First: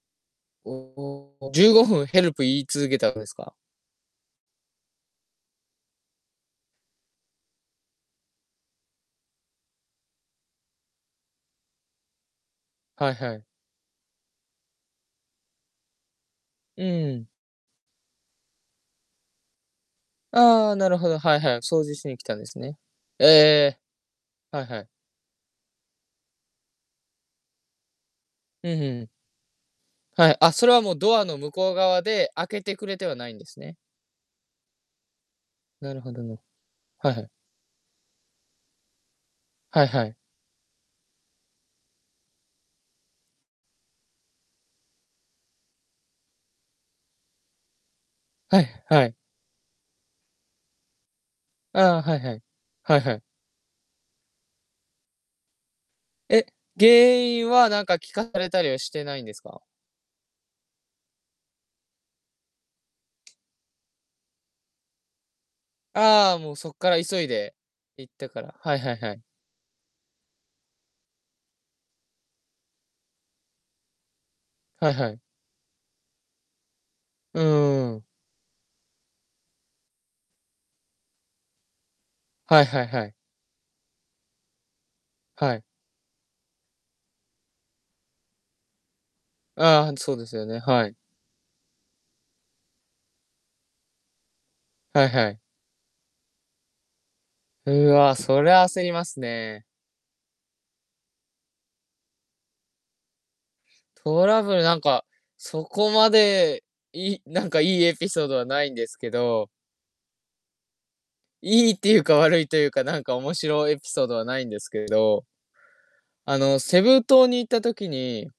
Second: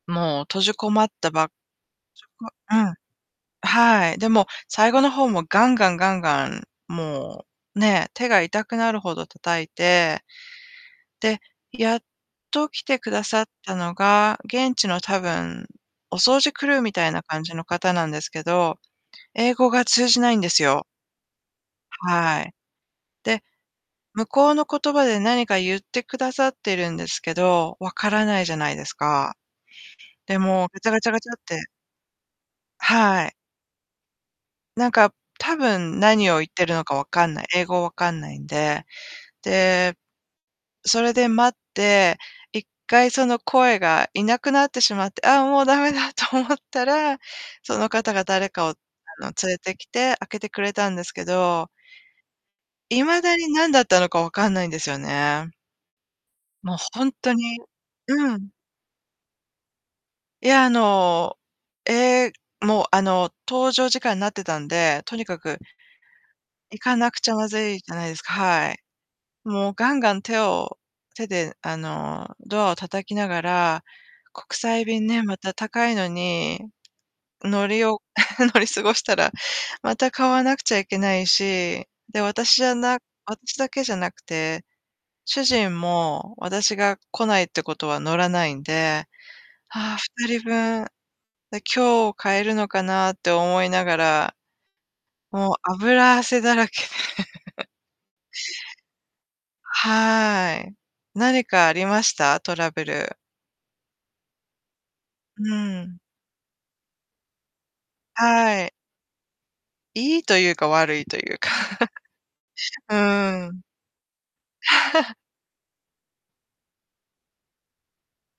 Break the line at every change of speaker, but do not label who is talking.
もう、閉じこまった、ば
15分、ヘルプ
[unintelligible]
言い
う
続
ん。
けたんですか？
はい。で、もう、最後の方も、ガンガンガンガン、もう、ね、手が痛くなるほど叩いて、で、やっと来てく
はい
だ
は
さ
い。
ったのが、現地の多分、お掃除クルー
うん
みたい
う
な
ん。
感じの方なんですけど、英語が通じないんです
ああ、
よ。
なるほど、はいはい、掃除しに来たん
は
で
い。
すね。え
で、
え。
向こう
はい
の
はい。
言葉で何か言ってくださってるんですけど、分からないじゃ
ふ
ない
んふ
です
ん。
か。
はい、
で、
あ、
も
そ
う、
れ
ガ
は
チ
も
ャ
う
ガチャ
ド
ガ
ア
チャ
の
っ
向
て
こう側で、開けてくれては
は
ない
い。
んですね。
なんか、多
なる
分
ほど
何を
ね、
言ってるのか分
はいは
か
い。
んない英語分かんないんで。
はい
で、
はい。
それで待って、1回その声がいなくなってしまって、ああ、もうダメだと思ったら、その方が誰
は
か
い、
を、あ
はい。
の、連れてきて、開けてくれたんですけど
ああ、はいはい。はいは
未
い。
だに、なんだったのか分かんないんですよね。
え、
も、
原
ほんと
因
に
はなんか聞か
う
され
ん。
たりはしてないんですか？
いや、あの、ええ、もう、あの、搭乗時間になってたんで、とにかく
ああ、もう、そっ
行
か
か
ら
なく
急い
ちゃま
で
ずいじゃない
行っ
です
た
か
から。
は
は
い。
いはいはい。
もう、ガンガン手を手で、あの、ドアを叩きながら、国際
はい
便
はい。
ね、また高いのに、
う
乗り
ん、うう
お
ん。
乗り過ごしたらまた買わなくちゃいけないし、で、私
は
じ
い
ゃ
はい
な
はい。
私だけじゃなくて、主
はい。
人も、私が来ないってことは、乗らないんで、
ああ、ほ
は
ん
あ、
と、
ふ
そうで
た
す
り
よ
ぶ
ね、
ん
はい。
で、今日買えるのかなって思いながら、
はいはい。
もう脂汗だらけで
うわ、そりゃ焦りますね。
はい、何かありました？トラブル。
トラブルなんか、
う
そこ
ん。
まで、いなんかいいエピソードはな
は
い
い。
んですけど
いいとゆうか、悪いとゆうか
いいって ゆうか、悪いとゆうか、
う
なんか面
ーん。
白エピソードはないんですけ ど、あの、セブ島に行った時に